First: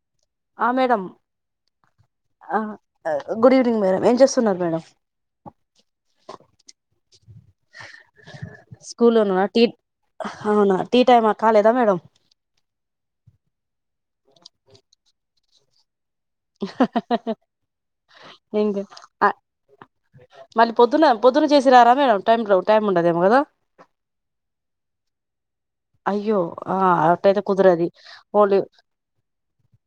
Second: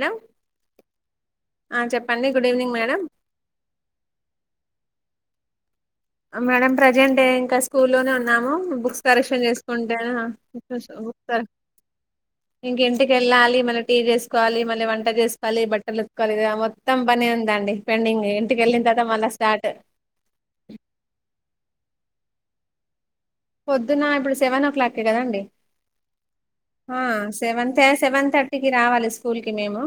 Madam ఆ madam ఆ చెప్పండి good evening madam good evening madam ఎం చెస్ సన్నారు మేడం మేడం ప్రజెంట్ ఇంకా స్కూల్ లోనే ఉన్నాము బుక్స్ కలెక్షన్ చేసుకుంట టైం కాలేదా మేడం ఇంక ఇంటికి వెళ్ళాలి మళ్ళ టీ చేసుకోవాలి మళ్ళీ వంట చేసుకోవాలి బట్టలు కలిగా మొత్తం పని ఉందండి పెండింగ్ ఇంటికి ఇంకా వెళ్ళిన తర్వాత మళా స్టార్ట్ పొద్దు చేసిరరా మేడం టైం టైమ్ ఉండదేమో కదా పొద్దున్న ఇప్పుడు సెవెన్ ఓ క్లాక్కే కదండి అయ్యో ఆ అట్టయితే సెవెన్ కుదరది సెవెన్ ఓన్లీ థర్టీకి రావాలి స్కూల్ కి మేము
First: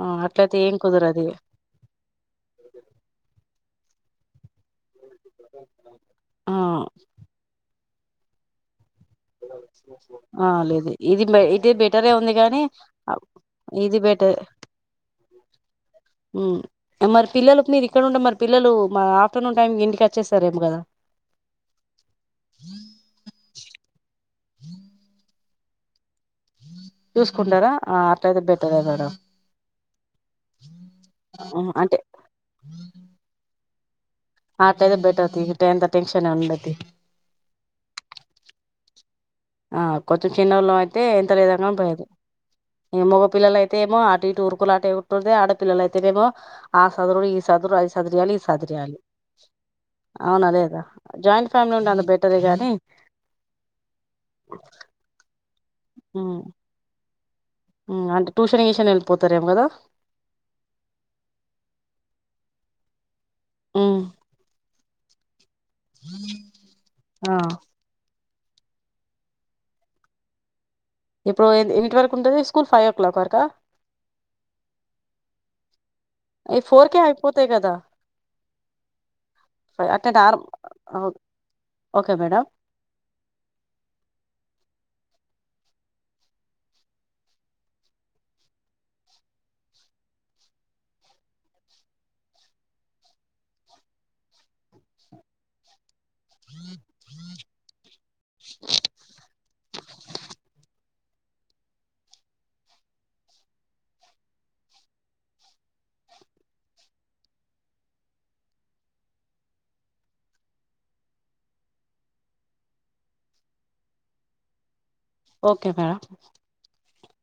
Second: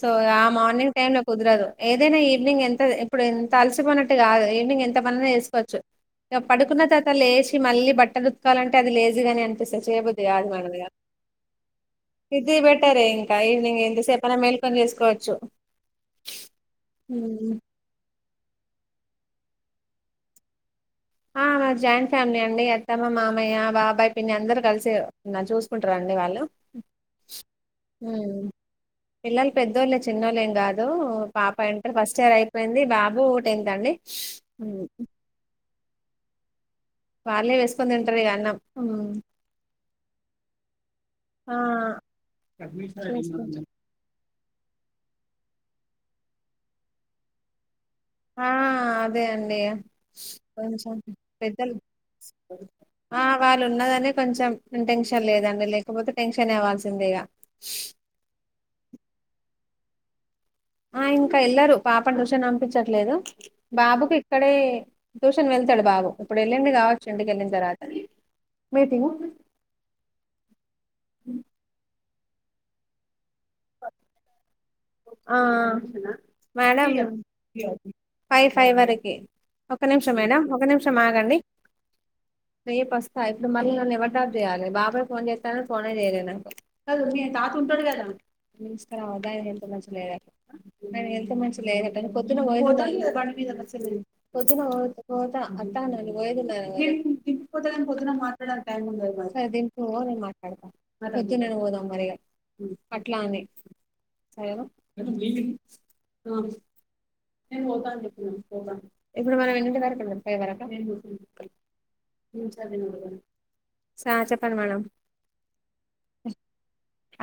సో ఆ అట్లయితే ఏం మార్నింగ్ టైమ్ లో కుదరది కుదరదు ఏదైనా ఈవినింగ్ ఎంత ఇప్పుడు ఎంత అ అలసిపోయినట్టు కాదు ఈవినింగ్ ఎంత మననే వేసుకోవచ్చుక ఆ పడుకున్న తర్త లేచసి మళ్ళీ బట్టలుతుకాలంట అది లేజ్గానే అనిపిస్తంది చేయబద్దు ఆ కాది మేడం ఇగా లేదు ఇది ఇది బెటరే ఉంది ఇది కానీ బెటరే ఇంకా ఈవెనింగ్ ఎంతసేపన మేల్కొని చేసుకోవచ్చు మ్మ్ మరి ఉమ్. పిల్లలుకు మీరు ఇక్కడ ఉంటే మరి పిల్లలు మా ఆఫ్టర్నూన్ టైం ఇంటికి వచ్చేస్తారేమో కదా ఆ మాద్ జాయింట్ ఫ్యామిలీ అండి. అత్తమ్మ, మామయ్య, బాబాయ్, పిన్ని, అందరు గలసేవ్ ఇగా జూస్ కుంట్రా అండి వాళ్ళు చూసుకుంటారా. ఆ అట్లైతే ఉమ్. బెటరేగా పిల్లలు పెద్దొళ్ళే చిన్నోళ్ళేం కాదు, పాప అంటే ఇంటర్ ఫస్ట్ ఇయర్ అయిపోయింది, బాబు టెన్త్. అండి ఆ ఉమ్. అట్లైతే బెటర్ తీయ్. ఇట్టాయైంత టెన్షన్ ఉండది. వాళ్ళే ఏసుకొని తింటరు ఇగా అన్నం. ఆ కొంచెం చిన్నోళ్లవైతే ఎంత ఆ లేదనోల్ బయబు, ఇగా మగ పిల్లల అయితే ఏమో అటు ఇ టూ ఊరుకులాటే ఉంటుంది. ఆడ పిల్లలు అయితేనేమో ఆ సదరు ఈ సదరు ఐస్ సదిరియాలి, ఆ సద్రయాలి. అదే అండి అవును అదేగా కొంచెం జాయింట్ పెద్దలు ఫ్యామిలీ ఉన్నాద్ బెటరే గాని ఆ వాళ్ళు ఉన్నదనే కొంచెం ఇన్టెన్షన్ లేదండి. లేకపోతే టెన్షన్ అవ్వాల్సిందే ఇగా హు అంట్ ట్యూషన్ గిషన్ ఏళ్ళిపోతారేమో గాదా ఆ ఇంకా ఎలారు. పాప ట్యూషన్ అంపించట్లేదు ఉమ్ బాబుకి ఇక్కడే దుష్ కన్ వెళ్తాడు బాబూ ఇప్పుడు ఏళ్ళిండు గావచ్చు ఇంటిక్ ఆ ఏళ్ళిన్ తర్వాత మీటింగ్ ఇప్పుడు ఏయిట్ వరకు ఉంటది. స్కూల్ ఫైవ్ ఓ క్లాక్ వరకా ఆ ఆ ఈ ఫోర్ మేడం కే అయిపోతాయి కదా ఫైవ్ ఫైవ్ వరకి ఒక అంటే నిమిషం నార్ మేడం, ఒక నిమిషం ఆగండి. ఓకే మేడం వే బస్తతైతే మాల్నా నన్ను ఎవరు డ్రాబ్ జేయాలె బాబాయ్ ఫోన్ జేత్ టారు ఫోనే జేయలే నాకు మంచి లేదాయ్ కానీ ఎంత మంచి లెహటన్ నీన్ ఇప్పుడు దింప్ పోతగాని పొద్దున మాట్లాడడానికి టైం ఉండదు మళ్ళా పొద్దుననే పోదాం మరిగా అట్లా అనే నేను ఆ ఇప్పుడు మనం ఎన్నిటి వరకు ఏళ్ళదం ఫైవ్ వరకా సా చెప్పండి మేడం ఒకే మేడమ్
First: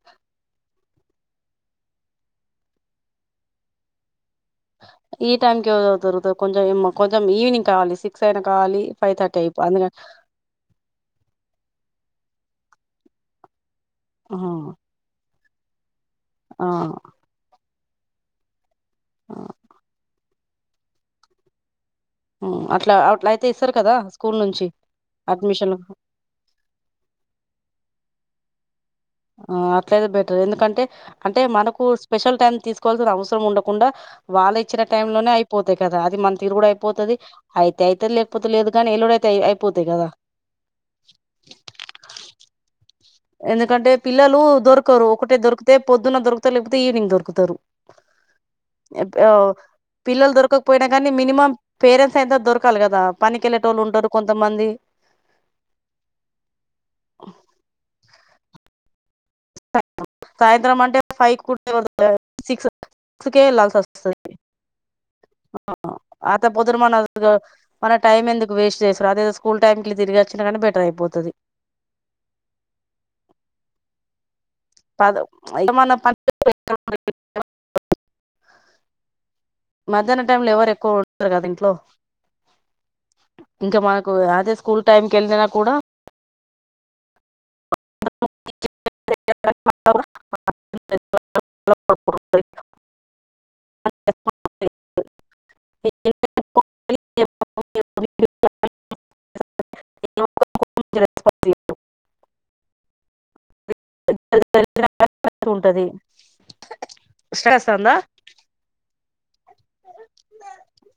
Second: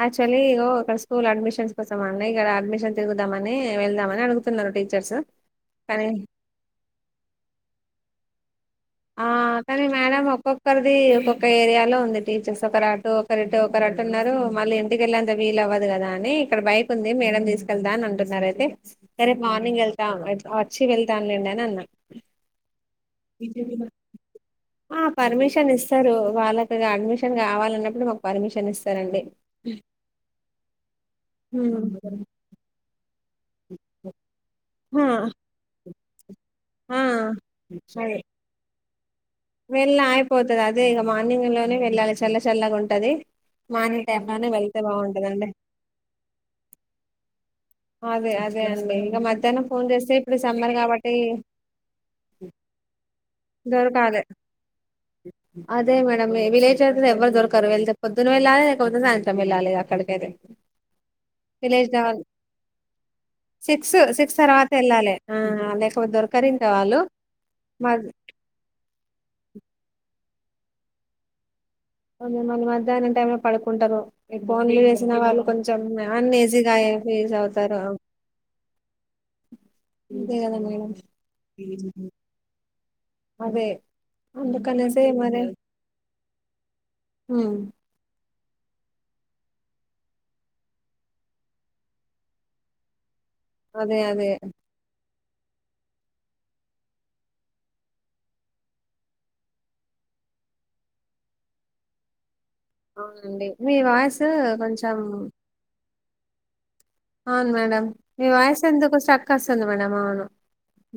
యాక్చువలీ ఇగో ఒక స్కూల్ అడ్మిషన్స్ కోసం అని ఇక్కడ అడ్మిషన్ తిరుగుదామని వెళ్దామని అడుగుతున్నారు. టీచర్స్ ఈ టైముకి ఎవరెవరు కానీ దొర్కుతర్ కొంచెం ఏమో కొంచెం ఈవినింగ్ కావాలి సిక్స్ అయిన ఆ కానీ మేడం ఒక్కొక్కరిది ఒక్కొక్క ఏరియాలో ఉంది టీచర్స్ ఒకరంటు ఒకరిటు క్రాటున్నారు. మళ్ళి ఇంటికేలే అంత వీల్ అవ్వదు కదా అని ఇక్కడ ఆ బైక్ ఉంది మేడం దిసుక్ ఏళ్తాన్ అని అంటున్నారు అయితే రేపు మార్నింగ్ ఏళ్ళతా వచ్చి వెళ్తాలేండి అని అన్నా హు అట్లా అట్లా అయితే ఇస్తారు కదా స్కూల్ నుంచి ఆ పర్మిషన్ అడ్మిషన్ ఇస్తారు. వాళ్ళకి అడ్మిషన్ కావాలన్నప్పుడు మాకు పర్మిషన్ ఇస్ ఆ అట్లైతే బెటర్ ఎందుకంటే అంటే మనకు హ్మ్. స్పెషల్ టైం తీసుకోవాల్సిన అవసరం ఉండకుండా వాళ్ళ ఇచ్చిన ఆ టైమ్ లోనే అయిపోతై కదా అది మన తీరు కూడా ఆ అయిపోతది, అయితాయితది. లేకపోతే లేదుగాని ఎల్లుడై వేల్ అయిపోతది అదే ఇగా మార్నింగ్ లోనే వెళ్ళాలి. చల్ల చల్లగా ఉంటది. ఎందుకంటే మార్నింగ్ టైమ్ పిల్లలు లోనే వెళ్తే దొరకరు, ఒకటే బాగుంటదండి దొరికితే పొద్దున్న దొరుకతే లేకపోతే ఈవినింగ్ దొరుకతారు. అదే అదే అండి ఇక మధ్యాహ్నం ఫోన్ చేస్తే పిల్లలు ఇప్పుడు సమ్మర్ దొరకాకపోయినా గానీ కాబట్టి మినిమం పేరెంట్స్ అయితే దొరకాల్ గాదా పనీ దొరకలే అదే మేడం విలేజ్త్ర ఎవరు దొరకారు వెళద్దు పొద్దున వెళ్ళలే కొద్దు సాయంత్రం ఏళ్ళాలిగా సాయంత్రం అంటే ఫైవ్ కుటనివద్ గా కావాలి సిక్స్ సిక్స్కే ఏళ్లాల్సి సిక్స్ వస్తది సిక్స్ తర్వాత వెళ్ళాలి ఆ లేకపోతే అంత దొరకరు ఇంకా పొద్దున్న వాళ్ళు మనదు మన మద్ టైమ్ ఎందు వేస్ట్ జేసుడు అదే ఏదో స్కూల్ టైంకి ఇట్లా తిరిగి వచ్చిన కానీ బెటర్ అయిపోతది ఉన్ మన్ మధ్యానం టైంలో పడుకుంటరు. ఈ ఫోన్లు వేసిన వాళ్ళు కొంచెం మన అన్ నేజీగా ఏ ఫేజ్ అవుతారు. ఆవ్ మధ్యానం టైమ్ లో కదా ఎవరు మేడం ఎక్కువ ఉడతారు కదా ఇంట్లో అదే ఇంకా మనకు అదే స్కూల్ అందుకనేసి టైంక్ కేళ్ళిన కూడా ఉమ్ [unintelligible] [unintelligible] అదే అదే [unintelligible] రెస్పాన్స్ లేదు అవును లేండి మీ వాయిసు కొంచెం ఉంటది అవును మేడం వస్తుందా మీ వాయిస్ ఎందుకో స్ట్రక్ వస్తుంది మేడం అవును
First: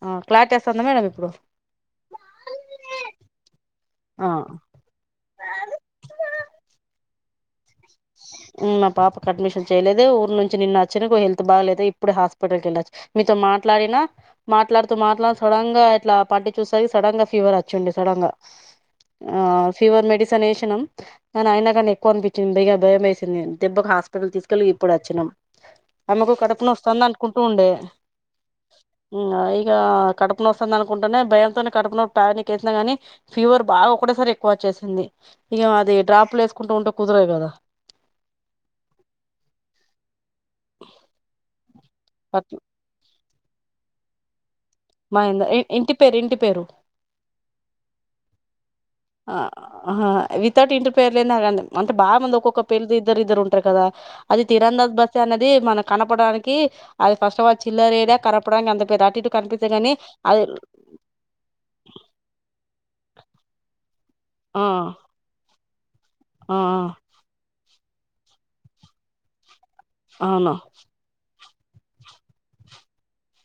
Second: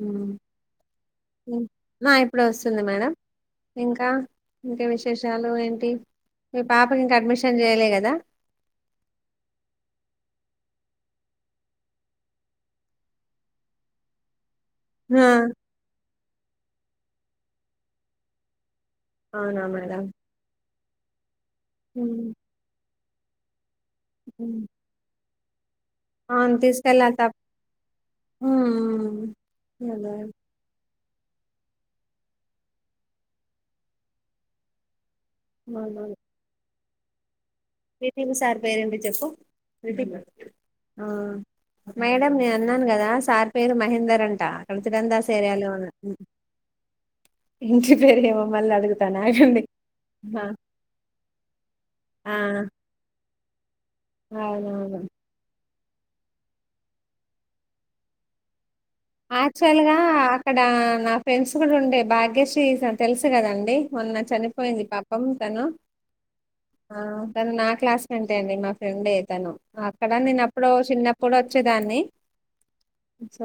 ఆ క్లారిటీ వస్తుందా మేడం ఇప్పుడు ఆ ఇప్పుడు వస్తుంది మేడం ఇంకా ఆ ఇంకా విశేషాలు ఏంటి మీ పాపకి ఇంకా అడ్మిషన్ చేయలే కదా మా పాపకు అడ్మిషన్ చేయలేద ఊరు నుంచి నిన్న వచ్చ ఒక హెల్త్ బాగాలేదు ఇప్పుడు హాస్పిటల్ కి వెళ్ళొచ్చు మీతో మాట్లాడినా మాట్లాడుతూ ఆ మాట్లాడ సడన్ గా ఇట్లా పట్టి చూస సడన్ గా ఫీవర్ వచ్చండి సడన్ గా ఆ అవునా మేడం ఫీవర్ మెడిసిన్ వేసినాం కానీ అయినా కానీ ఎక్కువ ఉమ్, అనిపించింది ఇగ భయం వేసింది దెబ్బకి హాస్పిటల్ ఉమ్. తీసుకెళ్లి ఇప్పుడు వచ్చినం ఆమెకు అవును కడుపుని వస్తోంది తీసుకెళ్ళా తప్ అనుకుంటూ ఉండే హ్మ్ ఇగా అదే కడుపు నొస్తుంది అనుకు కుంటనే భయంతోనే కడుపులో టాబ్లెట్ వేసిన గాని ఫీవర్ బాగా ఒకటేసారి ఎక్కువ వచ్చేసింది ఇగా అది అవునవును డ్రాప్లు వేసుకుంటూ ఉంటే కుదరదు కదా మీ సారు పేరు ఏం పేరు చెప్పు మేడం నేను అట్ల అన్నాను కదా సార్ పేరు మహేందర్ అంట సురేందర్ మహేంద సార్ ఏమో ఇంటి పేరు ఇంటి పేరు ఇంటి పేరు ఏమో మళ్ళీ అడుగుతాను ఆ ఆగండి ఆ వితౌట్ ఇంటిర్ పేర్ లేనా అంటే బాగా ఆ, మంది ఒక్కొక్క పేరు ఇద్దరు ఇద్దరు ఉంటారు కదా అది తరంధజ అవునవును బస్ అనేది మనం కనపడానికి అది ఫస్ట్ ఆఫ్ ఆల్ చిల్లర ఏదే కనపడానికి అ యాక్చువల్ గా అక్కడ నా ఫ్రెండ్స్ కూడా ఉండే భాగ్యశ్రీ తెలుసు కదండి మొన్న ఆ చనిపోయింది పాపం తను ఆ తను నాకు క్లాస్మేటే అండి మా ఫ్రెండ్ తను అక్కడ నేను అవును ఎప్పుడో చిన్నప్పుడు వచ్చేదాన్ని సో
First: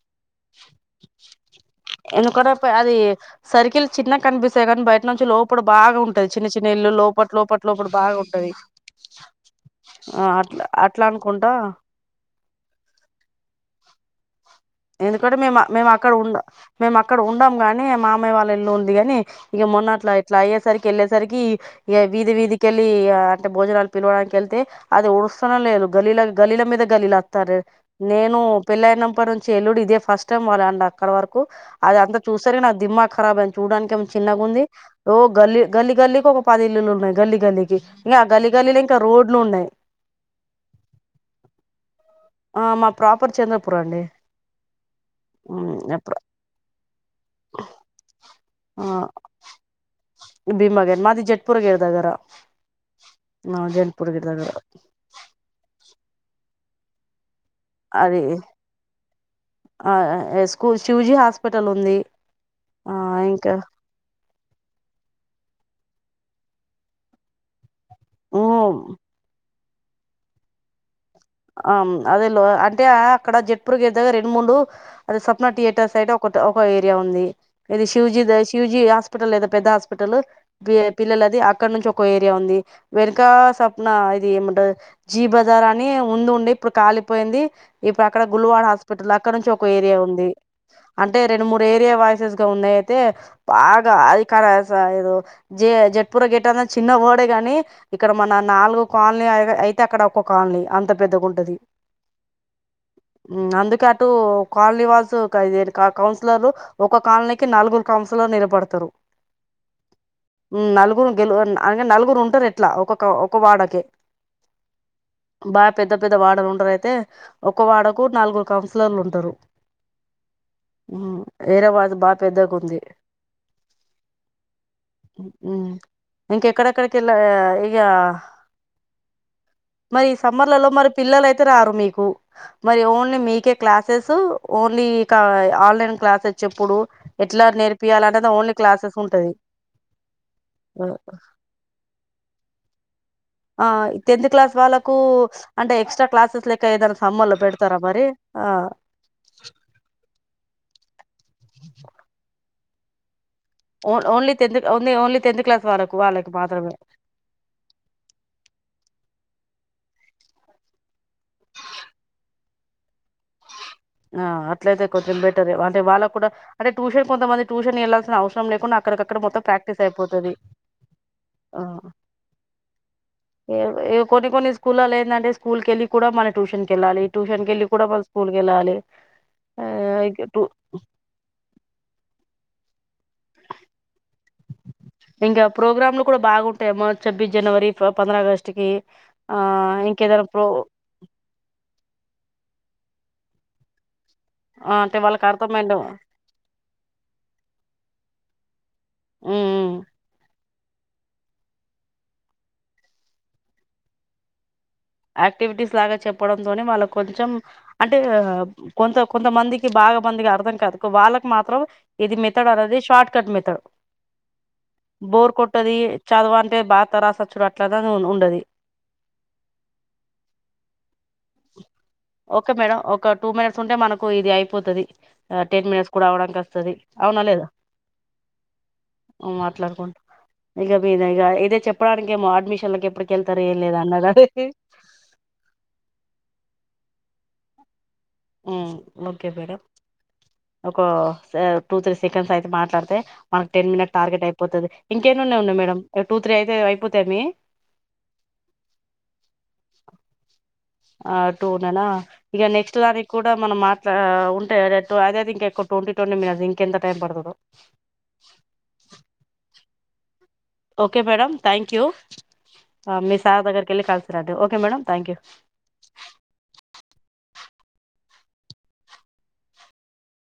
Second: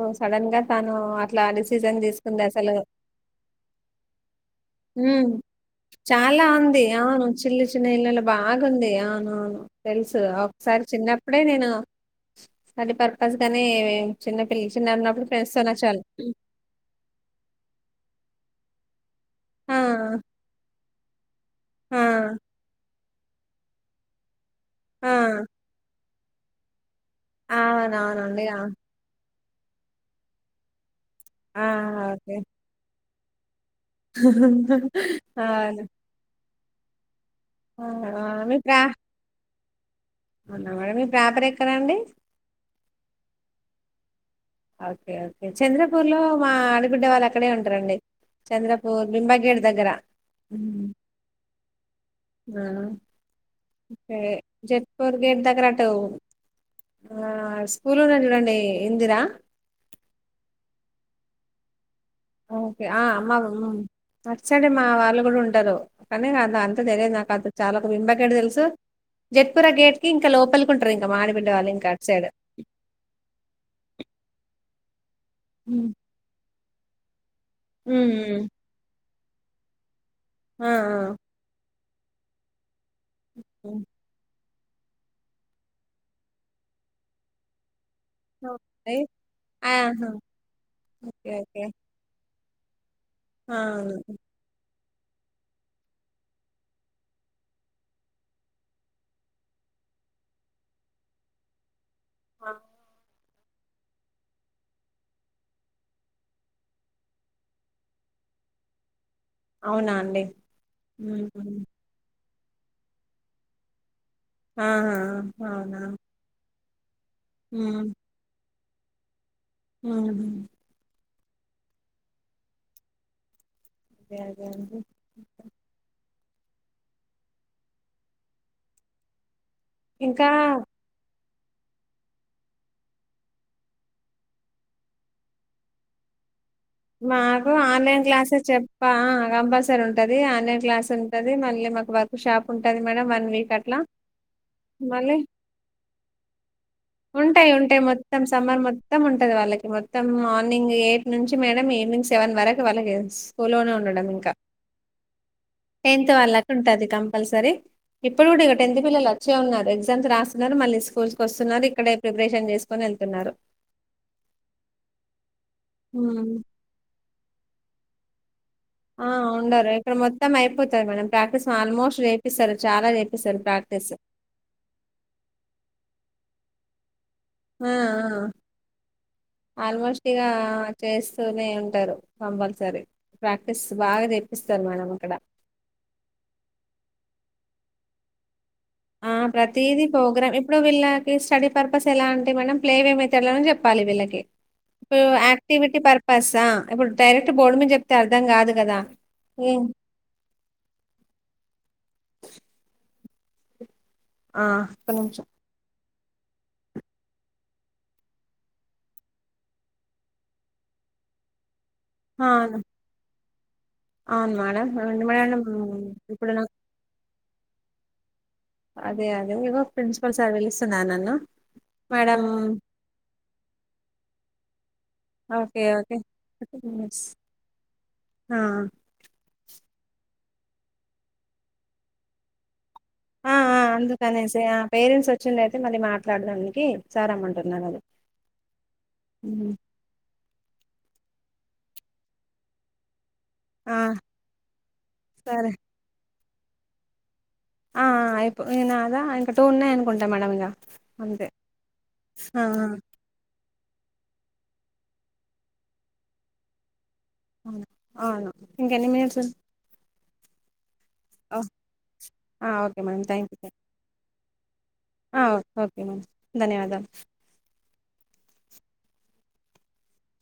తను అట్లా అనేసి ఎందుకోనాకు అది సరికిల్ చిన్నగా కనిపిస్తాయి కాని బయట నుంచి లోపల బాగా ఉంటుది చిన్న చిన్న ది ఇల్లు ఆ లోపట్ చిన్న లోపట్ చిన్న లోపట బాగా ఇల్లలు ఉంటది బాగుంది అవున తెలుసు ఆ అట్లా ఒకసారి అట్లా చిన్నప్పుడే అనుకుంటా నేను స్టడీ పర్పస్ గానే చిన్నపిల్ల చిన్నగా ఉన్నప్పుడు ఇక్కడ ఫ్రెండ్స్ మేము తోని మేము వచ్చేవాళ్ళం. అక్కడ ఉం మేము అక్కడ ఉండం గాని మా అమయ్య వాళ్ళ ఇల్లు ఉంది అని ఇగా ఆ! మొన్న అట్లా ఇట్లా అయ్యేసరికి వెళ్ళేసరికి ఇగ ఆ! వీధి వీధికిళ్ళి అంటే భోజనాలు పిలవడానికి వెళ్తే అది ఆ! ఊడుస్తానే లేదు గల్లీల గల్లీల మీద లుస్తారు నేను అవునవునండి. ఆ! పెళ్లయిన అప్పటి నుంచి ఎల్లుడు ఇదే ఫస్ట్ టైమ్ వాళ్ళ అండా వరకు ఆ! అది అంత ఓకే. చూస్తేనే నాకు దిమాక్ కరాబయ్యి చూడానికి ఏమో చిన్నగా ఉంది ఓ గల్లి అవును. గల్లి గల్లికి ఒక పది ఇల్లులు ఉన్నాయి గల్లీ గల్లీకి ఇంకా ఆ గల్లి గల్లి కి ఇంకా రోడ్లు ఉన్నాయి అవునా మేడం మీ ప్రాపర్ ఎక్కడండి ఆ మా ప్రాపర్ చంద్రపూర్ అండి ఓకే ఓకే చంద్రపూర్ లో మా ఆడిబిడ్డ వాళ్ళు అక్కడే ఉంటారండి చంద్రపూర్ బింబగేట్ దగ్గర భీమా హ్మ్. గర్ మాది జెట్ పూర్ గరు దగ్గరా జెట్ పూర్ గేట్ దగ్గర స్కూలు అది ఉన్నది చూడండి ఇందిరా ఆ స్కూల్ శివ్జీ హాస్పిటల్ ఉంది ఓకే ఆ అమ్మా అట్ సైడ్ మా వాళ్ళు కూడా ఉంటారు కానీ అది అంత తెలియదు నాకు అంత చాలా విమ్బ గేట్ తెలుసు జట్పుర గేట్ కి ఇంకా లోపలి ఉంటారు ఇంకా మా ఆడబిడ్డ వాళ్ళు ఆ ఇంకా అటు అదే సైడ్ లో అంటే అక్కడ జట్పూర్ గేట్ దగ్గర రెండు మూడు అది సప్న థియేటర్ ఉమ్ సైడ్ ఒక ఒక ఏరియా ఉంది ఇది శివ్జీ శివ్జీ హాస్పిటల్ లేద పెద్ద హాస్పి హాస్పిటల్లో ఆ పిల్లల అది అక్కడ నుంచి ఒక ఏరియా ఉంది వెనుక సప్న ఆ ఇది ఏమన్ ఇప్పుడు జీ బజార్ అని ముందు ఉండ ఇప్పుడు కాలిపోయింది ఇప్పుడు అక్కడ గుల్వాడ అయి హాస్పిటల్ అక్కడ నుంచి ఒక ఏరియా ఆహా ఉంది అంటే ఓకే రెండు మూడు ఓకే ఏరియా వైసెస్ ముందైతె ఆ బాగా అదికార రోజ జడ్పూర గేట్ అ చిన్న కోడె గాని ఇక్కడ మన నాలుగు కాలనీ ఐద్ అయితే అక్కడ ఒక్క కాలనీ అంత పెద్దగుంటది ఆ అందుకే అటు కాలనీ వాసు కౌన్సిలర్ ఒక కాలనీకి నలుగురు కౌన్స్ నిలబడతరు అవునా అండి మ్మ్ నలుగురు హుహు. అ నలుగురు ఉంటరు ఎ అట్లా ఒకొక్క ఒక వాడకే ఆ బాగా ఆహ పెద్ద పెద్ద వాడలు ఉంటరు అయితే ఒక వాడకు నాలుగు కౌన్సిలర్లు ఉంటరు మ్మ్ హ్మ్ మ్మ్ వీరవాజ బా పెద్దగా ఉంది అదే అదే అండి [inaudible] ఇంక ఎక్కడ ఎక్కడ కెళ్ల ఇగా ఇంకా మరి పిల్లలయితే రారు మీకు మరి ఓన్లీ మీకే క్లాసెస్ ఓన్లీ ఇక ఆ లన్ క్లాసెస్ చెప్పుడు ఎట్లా మాకు ఆన్లైన్ నేర్పియాలనేది క్లాసెస్ ఓన్లీ చెప్పా క్లాసెస్ ఉంటది కంపల్సరీ ఉంటది ఆన్లైన్ క్లాస్ ఉంటది మళ్ళీ మా వర్క్ షాప్ ఉంటది మేడం వన్ వీక్ ఆ అట్లా టెన్త్ క్లాస్ వాళ్ళకు మళ్ళీ అంటే ఎక్స్ట్రా క్లాసెస్ లెక్క ఏదైనా సమ్మర్ లో ఉంటాయి పెడతారా ఉంటాయి మరి మొత్తం ఆ సమ్మర్ మొత్తం ఉంటది వాళ్ళకి మొత్తం మార్నింగ్ ఇంగ్ ఎయిట్ నుంచి మేడం ఈవెనింగ్ సెవెన్ వరకు వెలగేన్స్ స్కూల్లోనే ఓన్ ఉండడం ఇంకా only tenth only only tenth class వాళ్ళకు టెన్త్ వాళ్ళకి వాళ్ళకు మాత్రమే ఉంటది కంపల్సరీ ఇప్పుడు కూడా ఇక టెన్త్ పిల్లలు సుల్లో ఉన్నారు ఎగ్జామ్స్ రాస్తున్నారు మళ్ళీ స్కూల్స్ కి వస్తున్నారు ఇక్కడే ప్రిపరేషన్ చేసుకొని వెళ్తున్నారు ఆ అట్లయితే కొంచెం బెటర్ అంటే వాళ్ళకు కూడా ఉమ్. అంటే ట్యూషన్ కొంతమంది ట్యూషన్ వెళ్ళాల్సిన అవసరం లేకుండా ఆ అక్కడికక్కడ మొత్తం ఉండరు ప్రాక్టీస్ ఇక్కడ మొత్తం అయిపోతది అయిపోతయి మేడం ప్రాక్టీస్ ఆ ఆల్మోస్ట్ నేర్పిస్తారు చాలా నేర్పిస్తారు కొన్ని కొన్ని స్కూల్లలో ఎందంటే స్కూల్ కెళ్ళి కూడా మన ట్యూషన్ కెల్లాలి ట్యూషన్కి వెళ్ళి ఆ కూడా ఆ స్కూల్ కెళ్ళాలి ఆల్మోస్ట్ ఇగ చేస్తూనే ఉంటారు కంపల్సరీ ప్రాక్టీస్ బాగా చేపిస్తారు మేడం అక్కడ ఇంగా ప్రోగ్రామ్లు కూడా బాగుంటాయమ్మో చెబ్ జనవరి ఫో పంద్ర అగస్ట్ ఆ ప్రతీది ప్రోగ్రామ్ ఇప్పుడు వీళ్ళకి స్టడీ పర్పస్ ఎలా అంటే మేడం ప్లేవే మెథడ్ లోనే చెప్పాలి వీళ్ళకి అంటే ఇప్పుడు వాళ్ళకి అర్థమైండ యాక్టివిటీ పర్పసా ఇప్పుడు డైరెక్ట్ బోర్డు మీద చెప్తే అర్ధం కాదు కదా ఏం ఉమ్ ఆ ఒక్క నిమిషం యాక్టివిటీస్ లాగా చెప్పడంతోనే వాళ్ళ కొంచెం అంటే క కొంత కొంతమందికి బాగా మంది అర్థం కాదు వాళ్ళకు మాత్రం ఇది ఆ, మెథడ్ అవును అనేది షార్ట్ కట్ మెథడ్ అవును మేడం అవును బోర్ మేడం కొట్టది ఇప్పుడు చదువా నాకు అంటే బాగా తరాసచ్చుడు అట్లా ఉండది అదే అదే ఇగో ప్రిన్సిపల్ సార్ పిలుస్తున్నా నన్ను మేడం ఓకే మేడం ఒక టూ మినిట్స్ ఉంటే మనకు ఇది అయ్ ఓకే టెన్ మినిట్స్ ఓకే కూడా అవడానికి వస్తది అవున లేదా ఆ మాట్లాడుకున్ ఇక మీద ఇక ఇదే చెప్పడానికి ఏమో అడ్మిషన్లకి ఎప్పుడికి ఆ వెళ్తారు ఏం ఆ లేదా అన్నదా అందుకనేసి ఆ పేరెంట్స్ వచ్చింద అయితే మళ్ళీ మాట్లాడడానికి సార్ రమ్మంటున్నారు అది మ్మ్ ఓకే మేడం ఒక టూ త్రీ సెకండ్స్ అయితే మాట్లాడితే మన టెన్ ఆ మినిట్ టార్గెట్ అయిపోతది ఇంకేన్నన్నా సరే ఉన్నాయి మేడం టూ త్రీ అయితే అయిపోతానే ఆ అయిపోయినదా ఇంకా టూ ఉన్నాయి అనుకుంటా మేడం ఇంగ ఆ టూననా ఇక నెక్స్ట్ దానికి కూడా మనం మాట్లా ఉంటేట్టు అదే ఇంక ట్వంటీ ట్వంటీ మిట్స్ ఇంకెంత టైం పడుతదో అవును అవును ఇంక ఎన్ని మినిట్స్ ఓకే మేడం ఓ థ్యాంక్ యూ ఆ ఓకే మేడం మీ థ్యాంక్ సార్ యూ దగ్గరికి వెళ్ళి కలిసి రాండి ఓకే మేడం థ్యాంక్ యూ ఉ ధన్యవాదాలు